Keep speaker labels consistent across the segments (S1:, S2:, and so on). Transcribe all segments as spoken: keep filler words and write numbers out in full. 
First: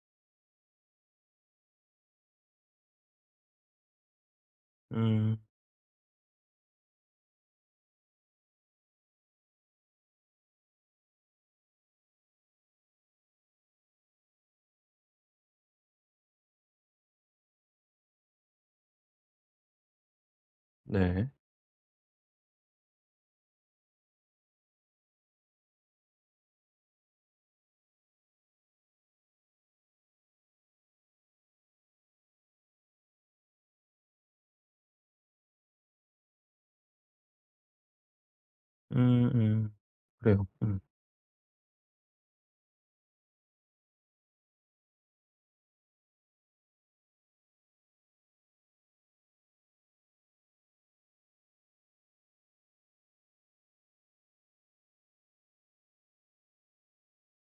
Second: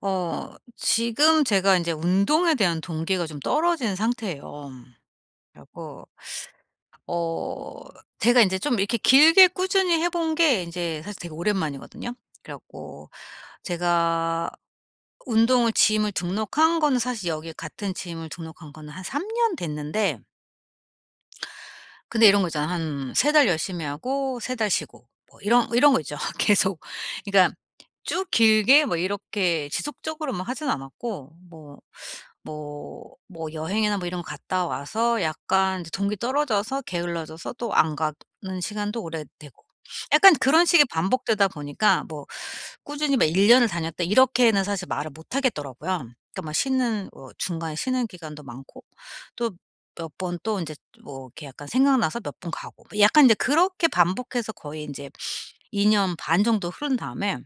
S1: 어 지금 제가 인제 운동에 대한 동기가 좀 떨어진 상태예요.
S2: 음.
S1: 그래 갖고 어 제가 인제 좀 이렇게 길게 꾸준히 해 본 게 인제 사실 되게 오랜만이거든요. 그래 갖고 제가 운동을 gym을 등록한 거는 사실 여기에 같은 gym을 등록한 거는 한 삼 년 됐는데
S2: 네.
S1: 근데 이런 거 있잖아요. 한 세 달 열심히 하고 세 달 쉬고 뭐 이런 이런 거 있죠 계속. 그러니까 쭉 길게 뭐 이렇게 지속적으로 막 하진 않았고 뭐, 뭐, 뭐 여행이나 뭐 이런 거 갔다 와서 약간 이제 동기 떨어져서 게을러져서 또 안 가는 시간도 오래되고.
S2: 음음.
S1: 약간
S2: 그래요.
S1: 그런
S2: 음.
S1: 식이 반복되다 보니까 뭐 "꾸준히 막 일 년을 다녔다." 이렇게는 사실 말을 못 하겠더라고요. 그러니까 막 쉬는 뭐 중간에 쉬는 기간도 많고 또 몇 번 또 인제 뭐 이렇게 약간 생각나서 몇 번 가고. 뭐 약간 이제 그렇게 반복해서 거의 인제 이 년 반 정도 흐른 다음에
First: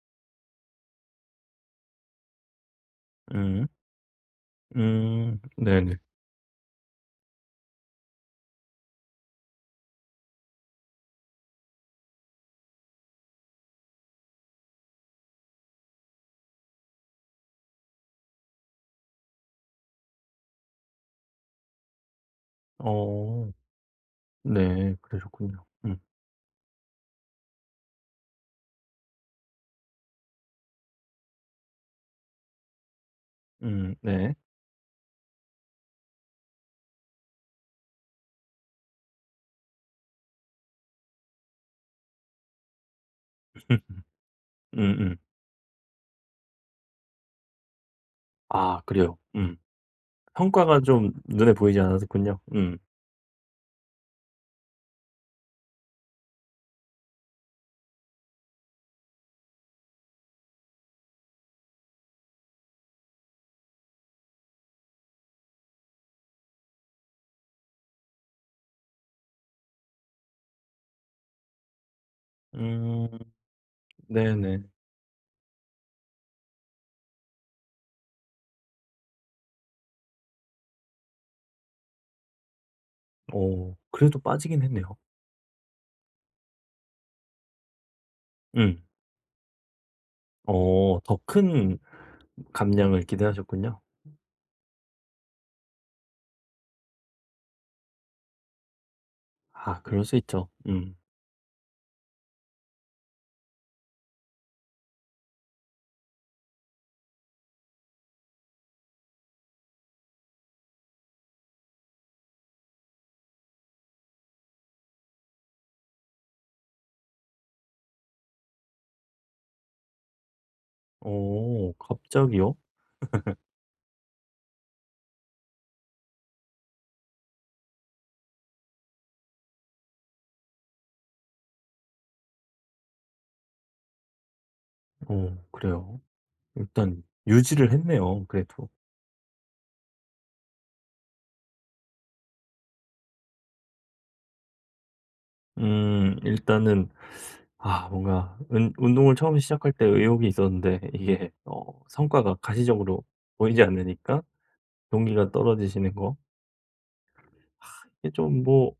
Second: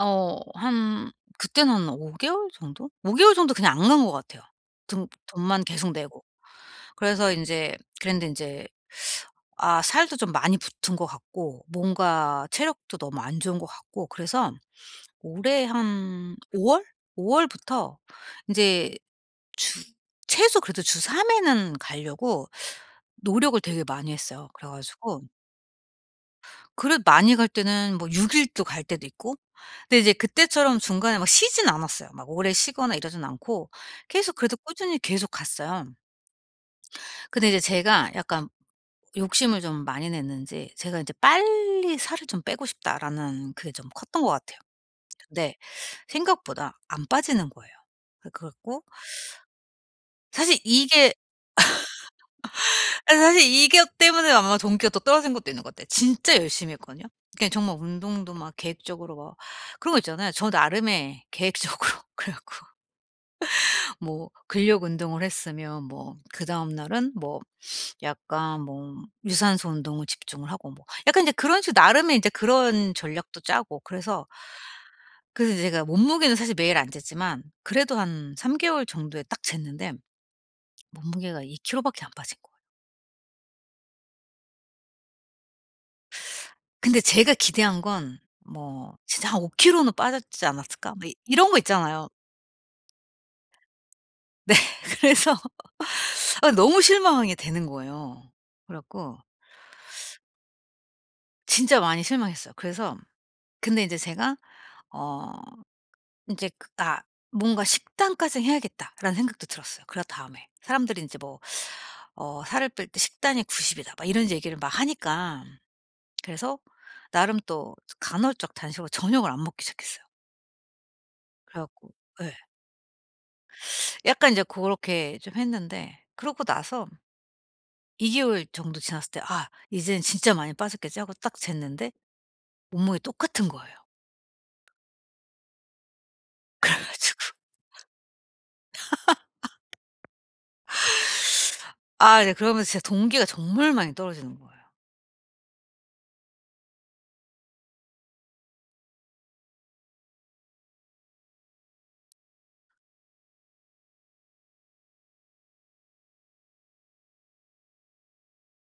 S1: 어 한 그때는 오 개월 정도? 오 개월 정도
S2: 음.
S1: 그냥 안 간 것 같아요 등
S2: 음
S1: 돈만 계속
S2: 네네.
S1: 내고. 그래서 인제 그랬는데 인제 아 살도 좀 많이 붙은 것 같고 뭔가 체력도 너무 안 좋은 것 같고 그래서 올해 한 오 월? 오 월부터 인제 주 최소 그래도 주 삼 회는 가려고
S2: 어.
S1: 노력을 되게 많이 했어요. 그래
S2: 네.
S1: 가지고
S2: 그러셨군요. 음.
S1: 그래도 많이 갈 때는 뭐 육 일도 갈 때도 있고 근데 이제 그때처럼 중간에 막 쉬지는 않았어요. 막 오래 쉬거나 이러진 않고
S2: 음 네.
S1: 계속 그래도 꾸준히 계속 갔어요. 근데 이제 제가 약간 욕심을 좀 많이 냈는지 제가 이제 '빨리 살을 좀 빼고 싶다.'라는 그게 좀 컸던 것 같아요.
S2: 음음.
S1: 근데 생각보다 안 빠지는 거예요. 그 그래
S2: 아
S1: 갖고
S2: 그래요. 음.
S1: 사실
S2: 성과가
S1: 이게
S2: 좀 눈에 보이지 않았었군요. 음.
S1: 아 사실 이 기억 때문에 아마 동기가 더 떨어진 것도 있는 거 같아요. 진짜 열심히 했거든요. 그냥 정말 운동도 막 계획적으로 막 그런 거 있잖아요 저 나름의 계획적으로. 그래 갖고 뭐 근력 운동을 했으면 뭐 그다음 날은 뭐 약간 뭐 유산소 운동을 집중을 하고 뭐 약간 이제 그런 식으로 나름의 이제 그런
S2: 음.
S1: 전략도 짜고 그래서,
S2: 네네.
S1: 그래서 제가 몸무게는 사실 매일 안 쟀지만 그래도 한 삼 개월 정도에 딱 쟀는데 몸무게가 이 킬로 밖에 안 빠진 거예요.
S2: 어 그래도 빠지긴 했네요.
S1: 근데 제가 기대한 건
S2: 응.
S1: 뭐 진짜 한 '오 킬로는 빠졌지 않았을까.'
S2: 어
S1: 뭐
S2: 더
S1: 이런 거
S2: 큰
S1: 있잖아요.
S2: 감량을 기대하셨군요. 음.
S1: 네 그래서 아 너무 실망하게 되는 거예요. 그래 갖고
S2: 아 그럴 수 있죠. 음.
S1: 진짜 많이 실망했어요. 그래서 근데 이제 제가 어 인제 그 다 '뭔가 식단까지 해야겠다.'라는 생각도 들었어요 그 다음에. 사람들이 인제 뭐 어 "살을 뺄 때 식단이 구십 이다." 막 이런 이제 얘기를 막 하니까. 그래서 나름 또 간헐적 단식으로 저녁을 안 먹기 시작했어요. 그래
S2: 어.
S1: 갖고 예.
S2: 갑자기요?
S1: 약간 이제 고렇게 좀 했는데 그러고 나서 이 개월 정도 지났을 때 '아 이젠 진짜 많이 빠졌겠지.' 하고 딱 쟀는데 몸무게 똑같은 거예요.
S2: 어 그래요?
S1: 그래
S2: 일단
S1: 가지고
S2: 유지를 했네요 그래도.
S1: 아 이제 그러면서 진짜 동기가 정말 많이 떨어지는 거예요.
S2: 음 일단은 아 뭔가 은 운동을 처음에 시작할 때 의욕이 있었는데 이게 어 성과가 가시적으로 보이지 않으니까 동기가 떨어지시는 거. 이게 좀 뭐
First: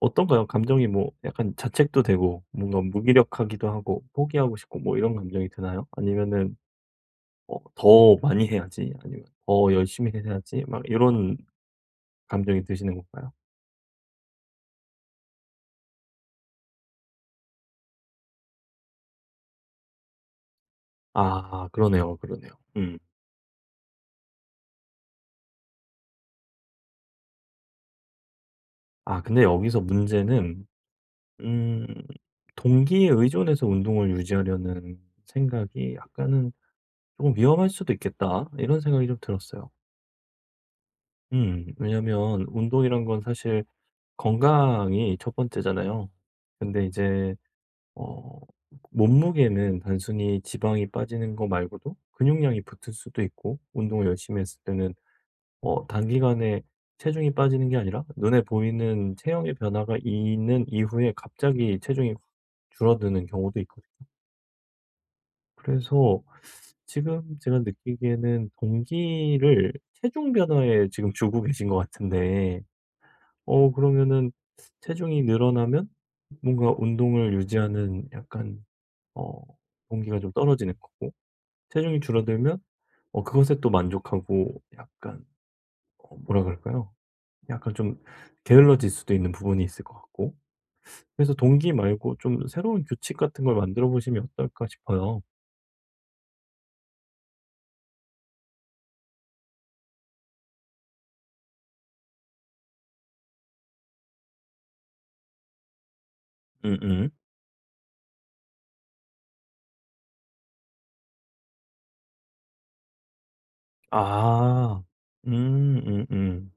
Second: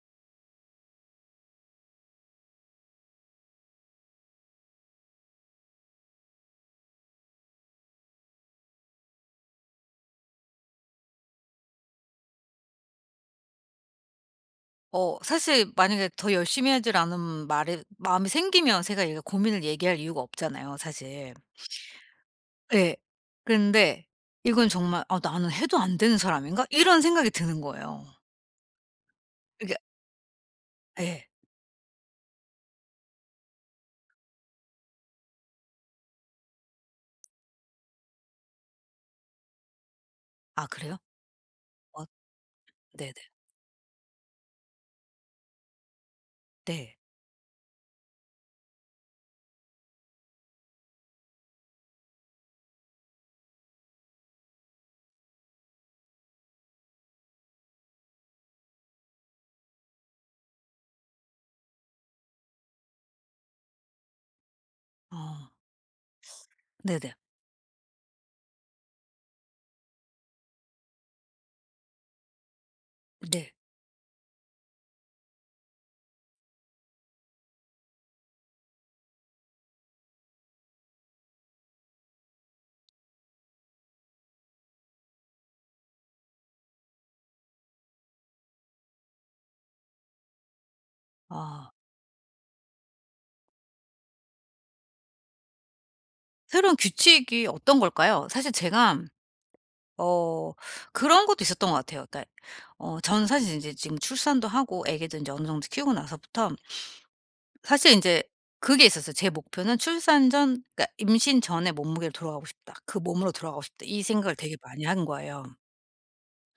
S2: 어떤가요? 감정이 뭐 약간 자책도 되고 뭔가 무기력하기도 하고 포기하고 싶고 뭐 이런 감정이 드나요? 아니면은 어 '더 많이 해야지.' 아니면 '더 열심히 해야지.' 막 요런 감정이 드시는 건가요?
S1: 어 사실 만약에 더 열심히 하질 않으면 말에 마음이 생기면 제가 이게 고민을 얘기할 이유가 없잖아요 사실.
S2: 아 그러네요, 그러네요.
S1: 예.
S2: 음.
S1: 그런데 이건 정말 '아 나는 해도 안 되는 사람인가?' 이런 생각이 드는 거예요.
S2: 아 근데
S1: 그러니까
S2: 여기서 문제는
S1: 예.
S2: 음 '동기에 의존해서 운동을 유지하려는 생각이 약간은 쪼금 위험할 수도 있겠다.' 이런 생각이 좀 들었어요.
S1: 아 그래요?
S2: 음
S1: 엇
S2: 왜냐하면 운동이란
S1: 네네.
S2: 건 사실 건강이 첫 번째잖아요. 근데
S1: 네.
S2: 이제 어 몸무게는 단순히 지방이 빠지는 거 말고도 근육량이 붙을 수도 있고 운동을 열심히 했을 때는 어 단기간에 체중이 빠지는 게 아니라 눈에 보이는 체형의 변화가 있는 이후에 갑자기 체중이 줄어드는 경우도 있거든요.
S1: 아.
S2: 그래서
S1: 네네.
S2: 지금 제가 느끼기에는 동기를 체중 변화에 지금 주고 계신 것 같은데
S1: 네.
S2: 어 그러면은 체중이 늘어나면 뭔가 운동을 유지하는 약간 어 동기가 좀 떨어지는 거고 체중이 줄어들면 어 그것에 또 만족하고 약간 어 뭐라 그럴까요? 약간 좀 게을러질 수도 있는 부분이 있을 것 같고 그래서
S1: 아.
S2: 동기 말고 좀 새로운 규칙 같은 걸 만들어 보심이 어떨까 싶어요.
S1: 새로운 규칙이 어떤 걸까요? 사실 제가 어 그런 것도 있었던 것 같아요. 그러니까 어 전 사실 인제 지금 출산도 하고 애기도 인제 어느 정도 키우고 나서부터
S2: 음음.
S1: 사실 인제 그게 있었어요. 제 목표는 출산 전 그러니까 '임신 전에 몸무게로 돌아가고 싶다. 그 몸으로 돌아가고 싶다.' 이 생각을 되게
S2: 아.
S1: 많이 한 거예요.
S2: 음. 음음.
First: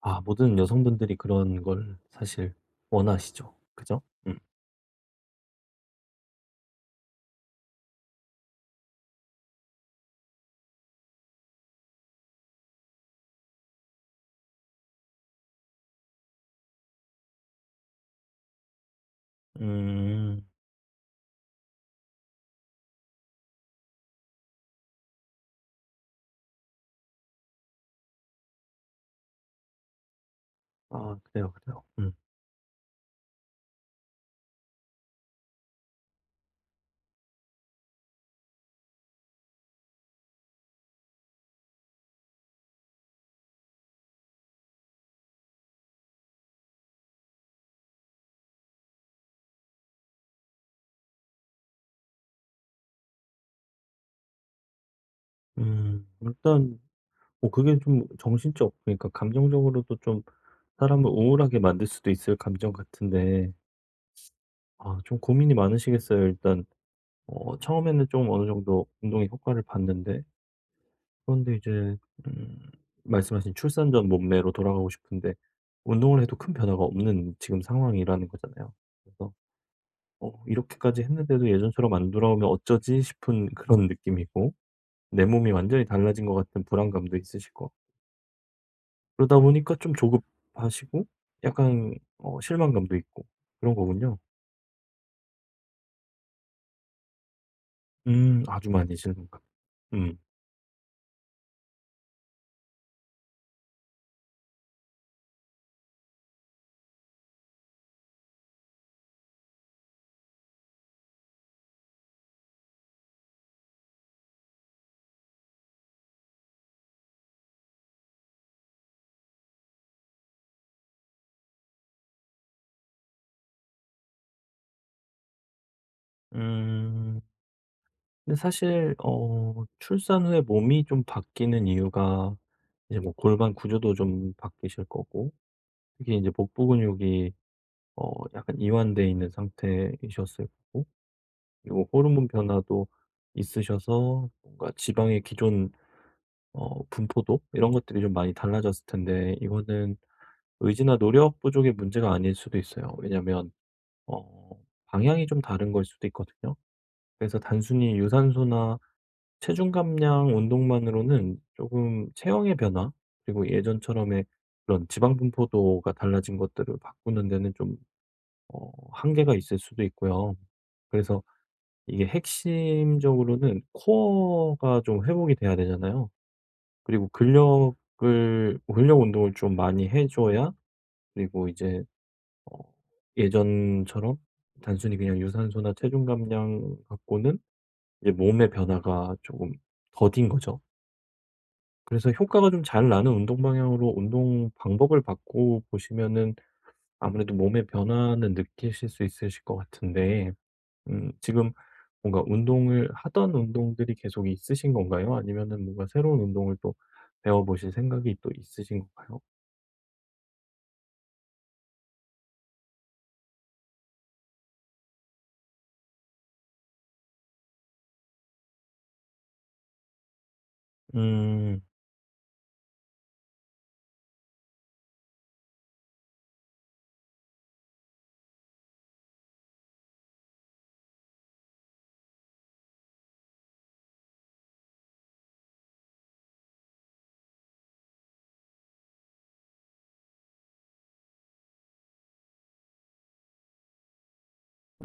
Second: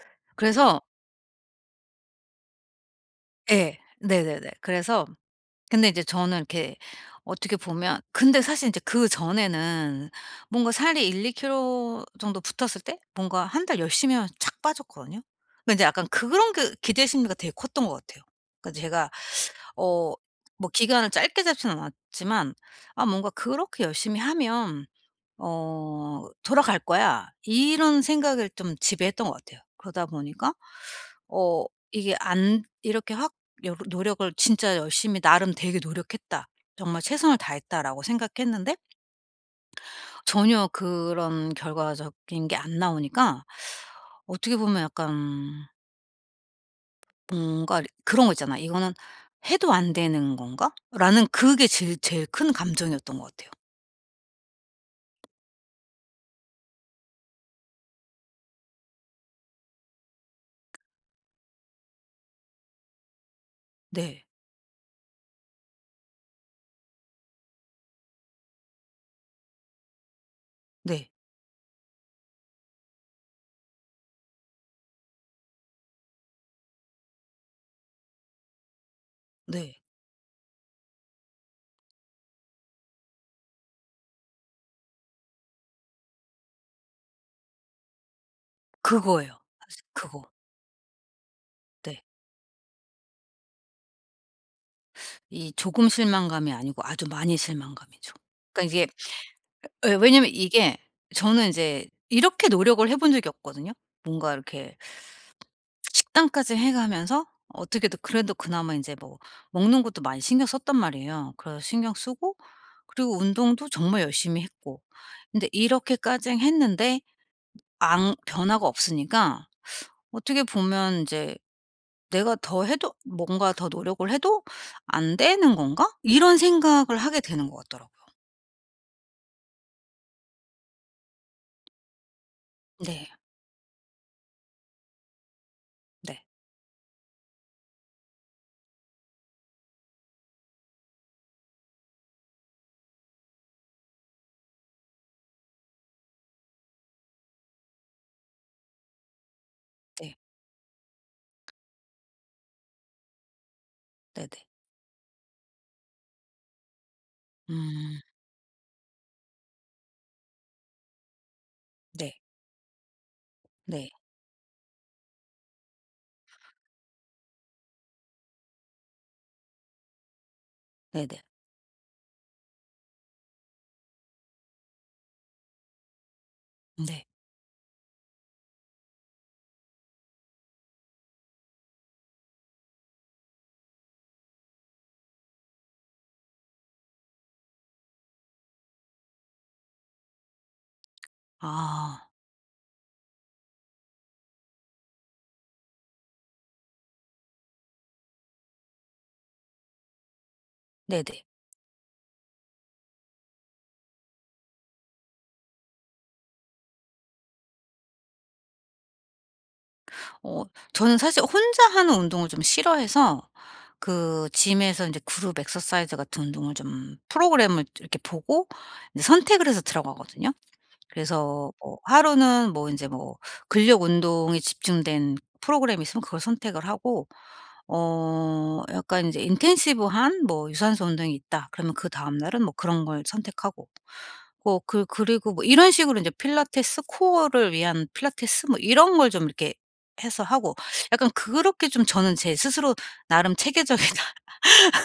S2: 아 모든
S1: 그래서
S2: 여성분들이 그런 걸 사실 원하시죠.
S1: 예.
S2: 그죠? 음.
S1: 네네네. 그래서 근데 이제 저는 이렇게 어떻게 보면 근데 사실 이제 그전에는 뭔가 살이 일이 킬로 정도 붙었을 때 뭔가 한 달 열심히 하면 쫙 빠졌거든요. 근데 인제 약간 그런 게 기대 심리가 되게 컸던 것 같아요. 그 제가 어
S2: 음.
S1: 뭐 기간을 짧게 잡지는 않았지만 아 뭔가 '그렇게 열심히 하면 어 돌아갈거야.' 이런 생각을 좀 지배했던 것 같아요. 그러다 보니까
S2: 아 그래요,
S1: 어
S2: 그래요.
S1: 이게
S2: 음.
S1: 안 이렇게 확 여러 노력을 '진짜 열심히 나름 되게 노력했다. 정말 최선을 다했다.'라고 생각했는데 전혀 그런 결과적인 게 안 나오니까 어떻게 보면 약간 뭔가 그런 거 있잖아요. '이거는 해도 안 되는 건가?'라는 그게 제일 제일 큰 감정이었던 것 같아요.
S2: 음 일단 뭐 그게 좀 정신적 그러니까 감정적으로도 좀 사람을 우울하게 만들 수도 있을 감정 같은데
S1: 네.
S2: 아 좀 고민이 많으시겠어요 일단. 어 처음에는 좀 어느 정도 운동의 효과를 봤는데
S1: 네.
S2: 그런데 이제 음 말씀하신 출산 전 몸매로 돌아가고 싶은데 운동을 해도 큰 변화가 없는 지금 상황이라는 거잖아요? 그래서
S1: 네.
S2: '어 이렇게까지 했는데도 예전처럼 안 돌아오면 어쩌지?' 싶은 그런 느낌이고 내 몸이 완전히 달라진 것 같은 불안감도 있으시고
S1: 그거예요.
S2: 그러다 보니까
S1: 맞아
S2: 좀
S1: 그거.
S2: 조급하시고 약간
S1: 네.
S2: 어 실망감도 있고 그런 거군요.
S1: 이 조금 실망감이 아니고 아주 많이 실망감이죠.
S2: 음.
S1: 그러니까
S2: 아주
S1: 이게
S2: 많이 실망감.
S1: 예
S2: 음.
S1: 왜냐하면 이게 저는 이제 이렇게 노력을 해본 적이 없거든요. 뭔가 이렇게 식단까지 해 가면서 어떻게든 그래도 그나마 이제 뭐 먹는 것도 많이 신경 썼단 말이에요. 그래서 신경쓰고 그리고 운동도 정말 열심히 했고 근데 이렇게까지 했는데 앙 변화가 없으니까 어떻게 보면 인제 '내가 더 해도 뭔가 더 노력을 해도 안 되는 건가?' 이런 생각을 하게
S2: 음.
S1: 되는 것 같더라고요.
S2: 근데 사실 어 출산 후에 몸이 좀 바뀌는 이유가 이제 뭐
S1: 네.
S2: 골반 구조도 좀 바뀌실 거고 이게
S1: 네.
S2: 이제 복부 근육이 어 약간 이완돼 있는 상태이셨을 거고 그리고 호르몬 변화도 있으셔서 뭔가 지방의 기존 어 분포도 이런 것들이 좀 많이 달라졌을 텐데 이거는
S1: 네.
S2: 의지나 노력 부족의 문제가 아닐 수도 있어요. 왜냐하면 어
S1: 네네.
S2: 방향이 좀 다른 거일 수도 있거든요. 그래서 단순히
S1: 음.
S2: 유산소나 체중 감량 운동만으로는 금
S1: 네.
S2: 체형의 변화 그리고
S1: 네.
S2: 예전처럼의 그런 지방 분포도가 달라진 것들을 바꾸는 데는 좀 어 한계가 있을 수도 있고요. 그래서
S1: 네네.
S2: 이게 핵심적으로는 코어가 좀 회복이 돼야 되잖아요.
S1: 네.
S2: 그리고 근력을 근력 운동을 좀 많이 해줘야 그리고 이제 어 예전처럼 단순히 그냥 유산소나 체중 감량 갖고는 이제 몸의 변화가 조금 더딘 거죠.
S1: 아.
S2: 그래서 효과가 좀 잘 나는 운동 방향으로 운동 방법을 바꿔 보시면은 아무래도 몸의 변화는 느끼실 수 있으실 것 같은데 음
S1: 네네.
S2: 지금 뭔가 운동을 하던 운동들이 계속 있으신 건가요? 아니면은 뭔가 새로운 운동을 또 배워보실 생각이 또 있으신 건가요?
S1: 어 저는 사실 혼자 하는 운동을 좀 싫어해서 그 gym에서 이제 그룹 exercise 같은 운동을 좀 프로그램을 좀 이렇게 보고 이제 선택을 해서 들어가거든요. 그래서
S2: 음.
S1: 뭐 하루는 뭐 인제 뭐 근력 운동에 집중된 프로그램이 있으면 그걸 선택을 하고 어 약간 인제 'intensive 한 뭐 유산소 운동이 있다.' 그러면 그다음 날은 뭐 그런 걸 선택하고. 뭐 그 그리고 뭐 이런 식으로 이제 필라테스 코어를 위한 필라테스 뭐 이런 걸 좀 이렇게 해서 하고. 약간 그렇게 좀 저는 제 스스로 '나름 체계적이다.'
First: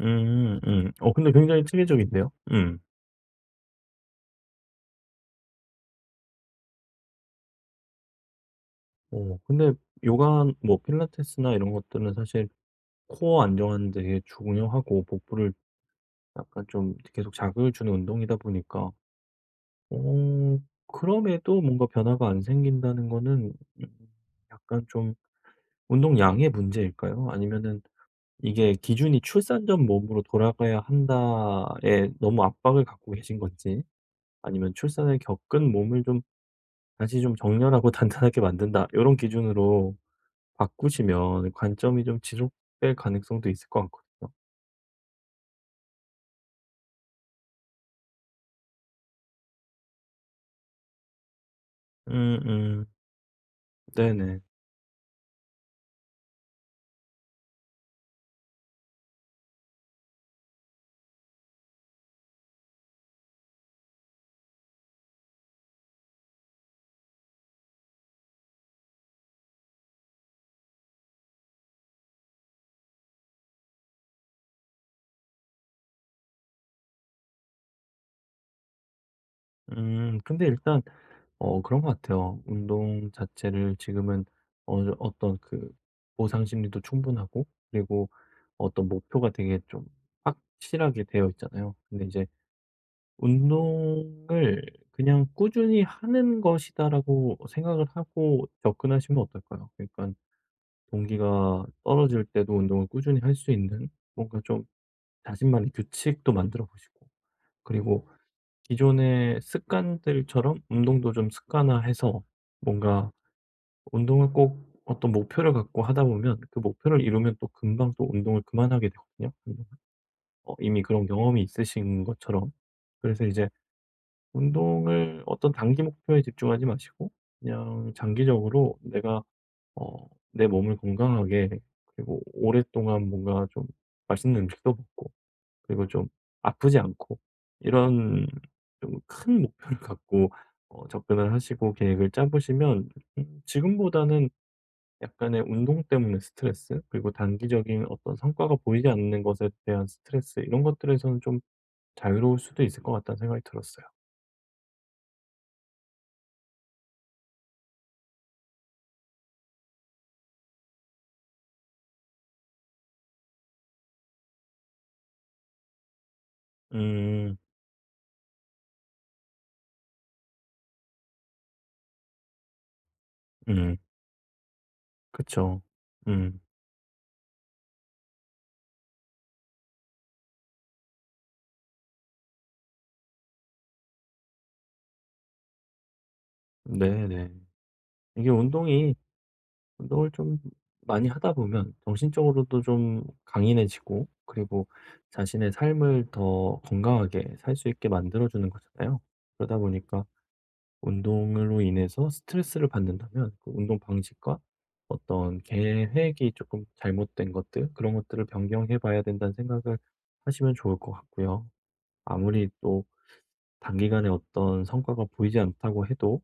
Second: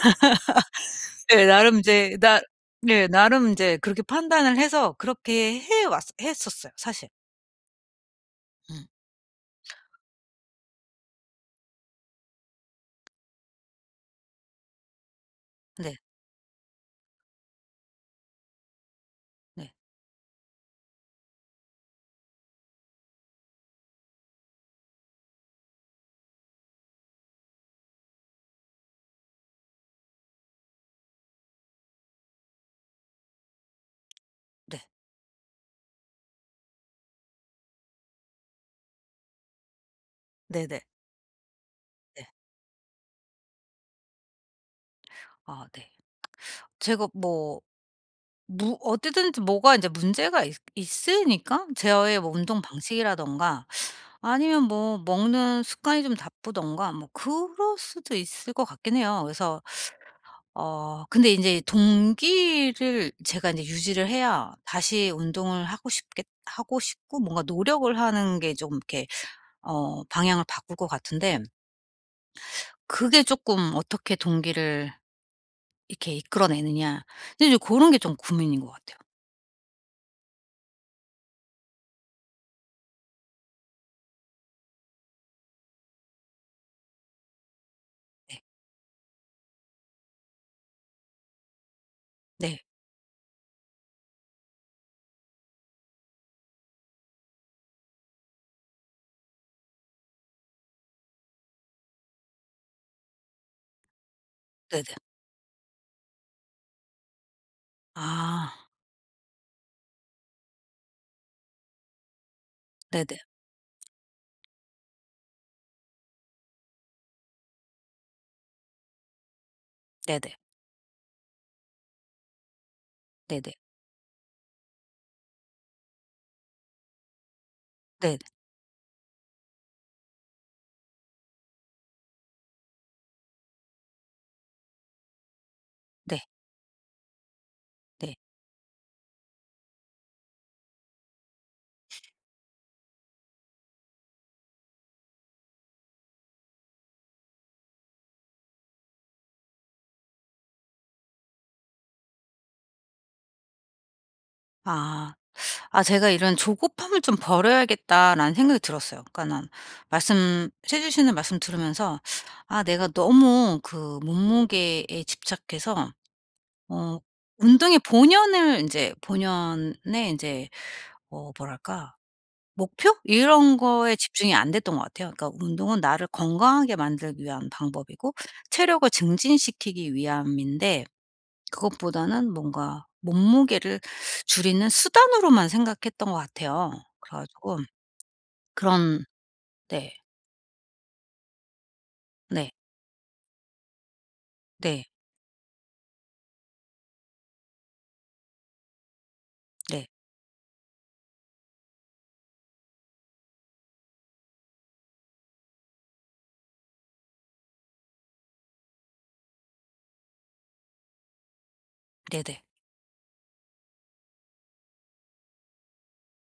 S2: 음. 음. 어 근데
S1: 네
S2: 굉장히
S1: 나름 이제
S2: 체계적인데요.
S1: 나
S2: 음.
S1: 네 나름 이제 그렇게 판단을 해서 그렇게 해 왔어 했었어요 사실. 음.
S2: 어. 근데 요가 뭐 필라테스나 이런 것들은 사실 코어 안정하는 데에 중요하고 복부를
S1: 네.
S2: 약간 좀 이렇게 계속 자극을 주는 운동이다 보니까.
S1: 네.
S2: 어 그럼에도 뭔가 변화가 안 생긴다는 거는 음 약간 좀 운동량의 문제일까요? 아니면은 이게 기준이 '출산 전 몸으로 돌아가야 한다.'에 너무 압박을 갖고 계신 건지. 아니면
S1: 네.
S2: '출산을 겪은 몸을 좀 다시 좀 정렬하고 단단하게 만든다.' 요런 기준으로
S1: 네네.
S2: 바꾸시면 관점이 좀
S1: 네.
S2: 지속될 가능성도 있을 것 같거든요.
S1: 아 네. 제가 뭐 무 어쨌든지 뭐가 인제 문제가 있 있으니까 저의 뭐 운동
S2: 음음.
S1: 방식이라든가
S2: 네네.
S1: 아니면 뭐 먹는 습관이 좀 나쁘던가 뭐 그럴 수도 있을 것 같긴 해요. 그래서 어 근데 인제 동기를 제가 인제 유지를 해야 다시 운동을 하고 싶겠 하고 싶고 뭔가 노력을 하는 게 좀 이렇게 어 방향을 바꿀 것 같은데 그게 쪼끔 어떻게 동기를 이렇게 이끌어 내느냐 근데 이제 고런 게 좀 고민인 것 같아요.
S2: 음. 근데 일단 어 그런 것 같아요. 운동 자체를 지금은 어느 정 어떤 그 보상 심리도 충분하고 그리고
S1: 네.
S2: 어떤 목표가 되게 좀 확실하게 되어 있잖아요. 근데 이제
S1: 네.
S2: 운동을 '그냥 꾸준히 하는 것이다.'라고 생각을 하고 접근하시면 어떨까요? 그러니깐 동기가 떨어질 때도 운동을 꾸준히 할 수 있는 뭔가 좀
S1: 네네.
S2: 자신만의 규칙도 만들어 보시고 그리고
S1: 아.
S2: 기존의 습관들처럼 운동도 좀 습관화해서 뭔가
S1: 네네.
S2: 운동을 꼭 어떤 목표를 갖고 하다 보면 그 목표를 이루면 또 금방 또 운동을 그만하게 되거든요. [unintelligible]
S1: 네네.
S2: 어 이미 그런 경험이 있으신 것처럼 그래서 이제
S1: 네네.
S2: 운동을 어떤 단기 목표에 집중하지 마시고 그냥
S1: 네네.
S2: 장기적으로 내가 어 내 몸을 건강하게 그리고 오랫동안 뭔가 좀 맛있는 음식도 먹고 그리고 좀
S1: 네.
S2: 아프지 않고
S1: 네
S2: 이런 좀 큰 목표를 갖고 어 접근을 하시고 계획을 짜 보시면 음 지금보다는 약간의 운동 때문에 스트레스 그리고 단기적인 어떤 성과가 보이지 않는 것에 대한 스트레스 이런 것들에서는 좀 자유로울 수도 있을 것 같다는 생각이 들었어요.
S1: 아. 아 제가 '이런 조급함을 좀 버려야겠다.'라는 생각이 들었어요. 그러니까는 말씀 해 주시는 말씀 들으면서 아 내가 너무 그 몸무게에 집착해서 어
S2: 음.
S1: 운동의 본연을 인제 본연의 인제 어 뭐랄까 목표? 이런
S2: 음.
S1: 거에 집중이 안 됐던 것 같아요. 그니까
S2: 그쵸.
S1: 운동은 나를
S2: 음.
S1: 건강하게 만들기 위한 방법이고 체력을 증진시키기 위함인데 그것보다는 뭔가 몸무게를 줄이는 수단으로만 생각했던 것 같아요. 그래
S2: 네네.
S1: 가지고
S2: 이게 운동이
S1: 그런 네.
S2: 운동을 좀 많이 하다 보면
S1: 네.
S2: 정신적으로도 좀 강인해지고 그리고
S1: 네.
S2: 자신의 삶을 더 건강하게 살 수 있게 만들어 주는 거잖아요. 그러다
S1: 네.
S2: 보니까 운동으로 인해서 스트레스를 받는다면 그 운동 방식과 어떤 계획이 쪼끔 잘못된 것들 그런 것들을 변경해 봐야 된다는 생각을 하시면 좋을 것 같고요.
S1: 네네.
S2: 아무리 또 단기간에 어떤 성과가 보이지 않다고 해도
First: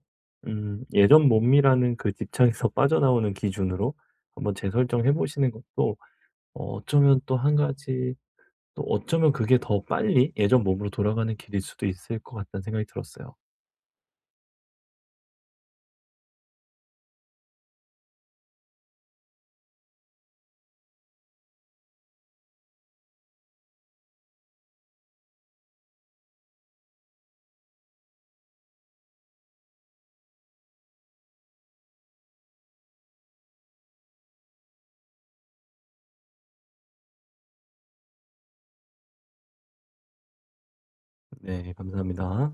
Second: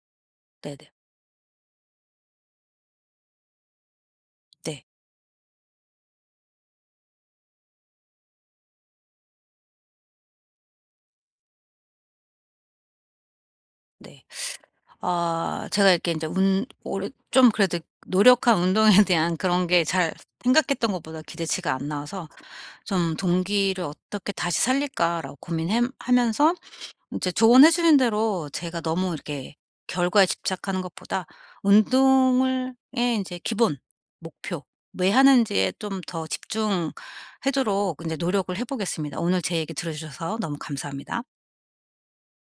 S2: 음
S1: 네네.
S2: 예전 몸이라는 그 집착에서 빠져나오는 기준으로 한번
S1: 네.
S2: 재설정해 보시는 것도 어 어쩌면 또 한 가지 또 어쩌면 그게 더 빨리 예전 몸으로 돌아가는 길일 수도 있을 것 같다는 생각이 들었어요.
S1: 네. 아 제가 이렇게 인제 운 올해 좀 그래도 노력한 운동에 대한 그런 게 잘 생각했던 것보다 기대치가 안 나와서 좀 '동기를 어떻게 다시 살릴까.'라고 고민해 하면서 인제 조언해 주신 대로 제가 너무 이렇게 결과에 집착하는 것보다 운동을 예 인제 기본 목표 왜 하는지에 좀 더 집중하도록 인제 노력을 해 보겠습니다. 오늘 제 얘기 들어 주셔서 너무 감사합니다.
S2: 네 감사합니다.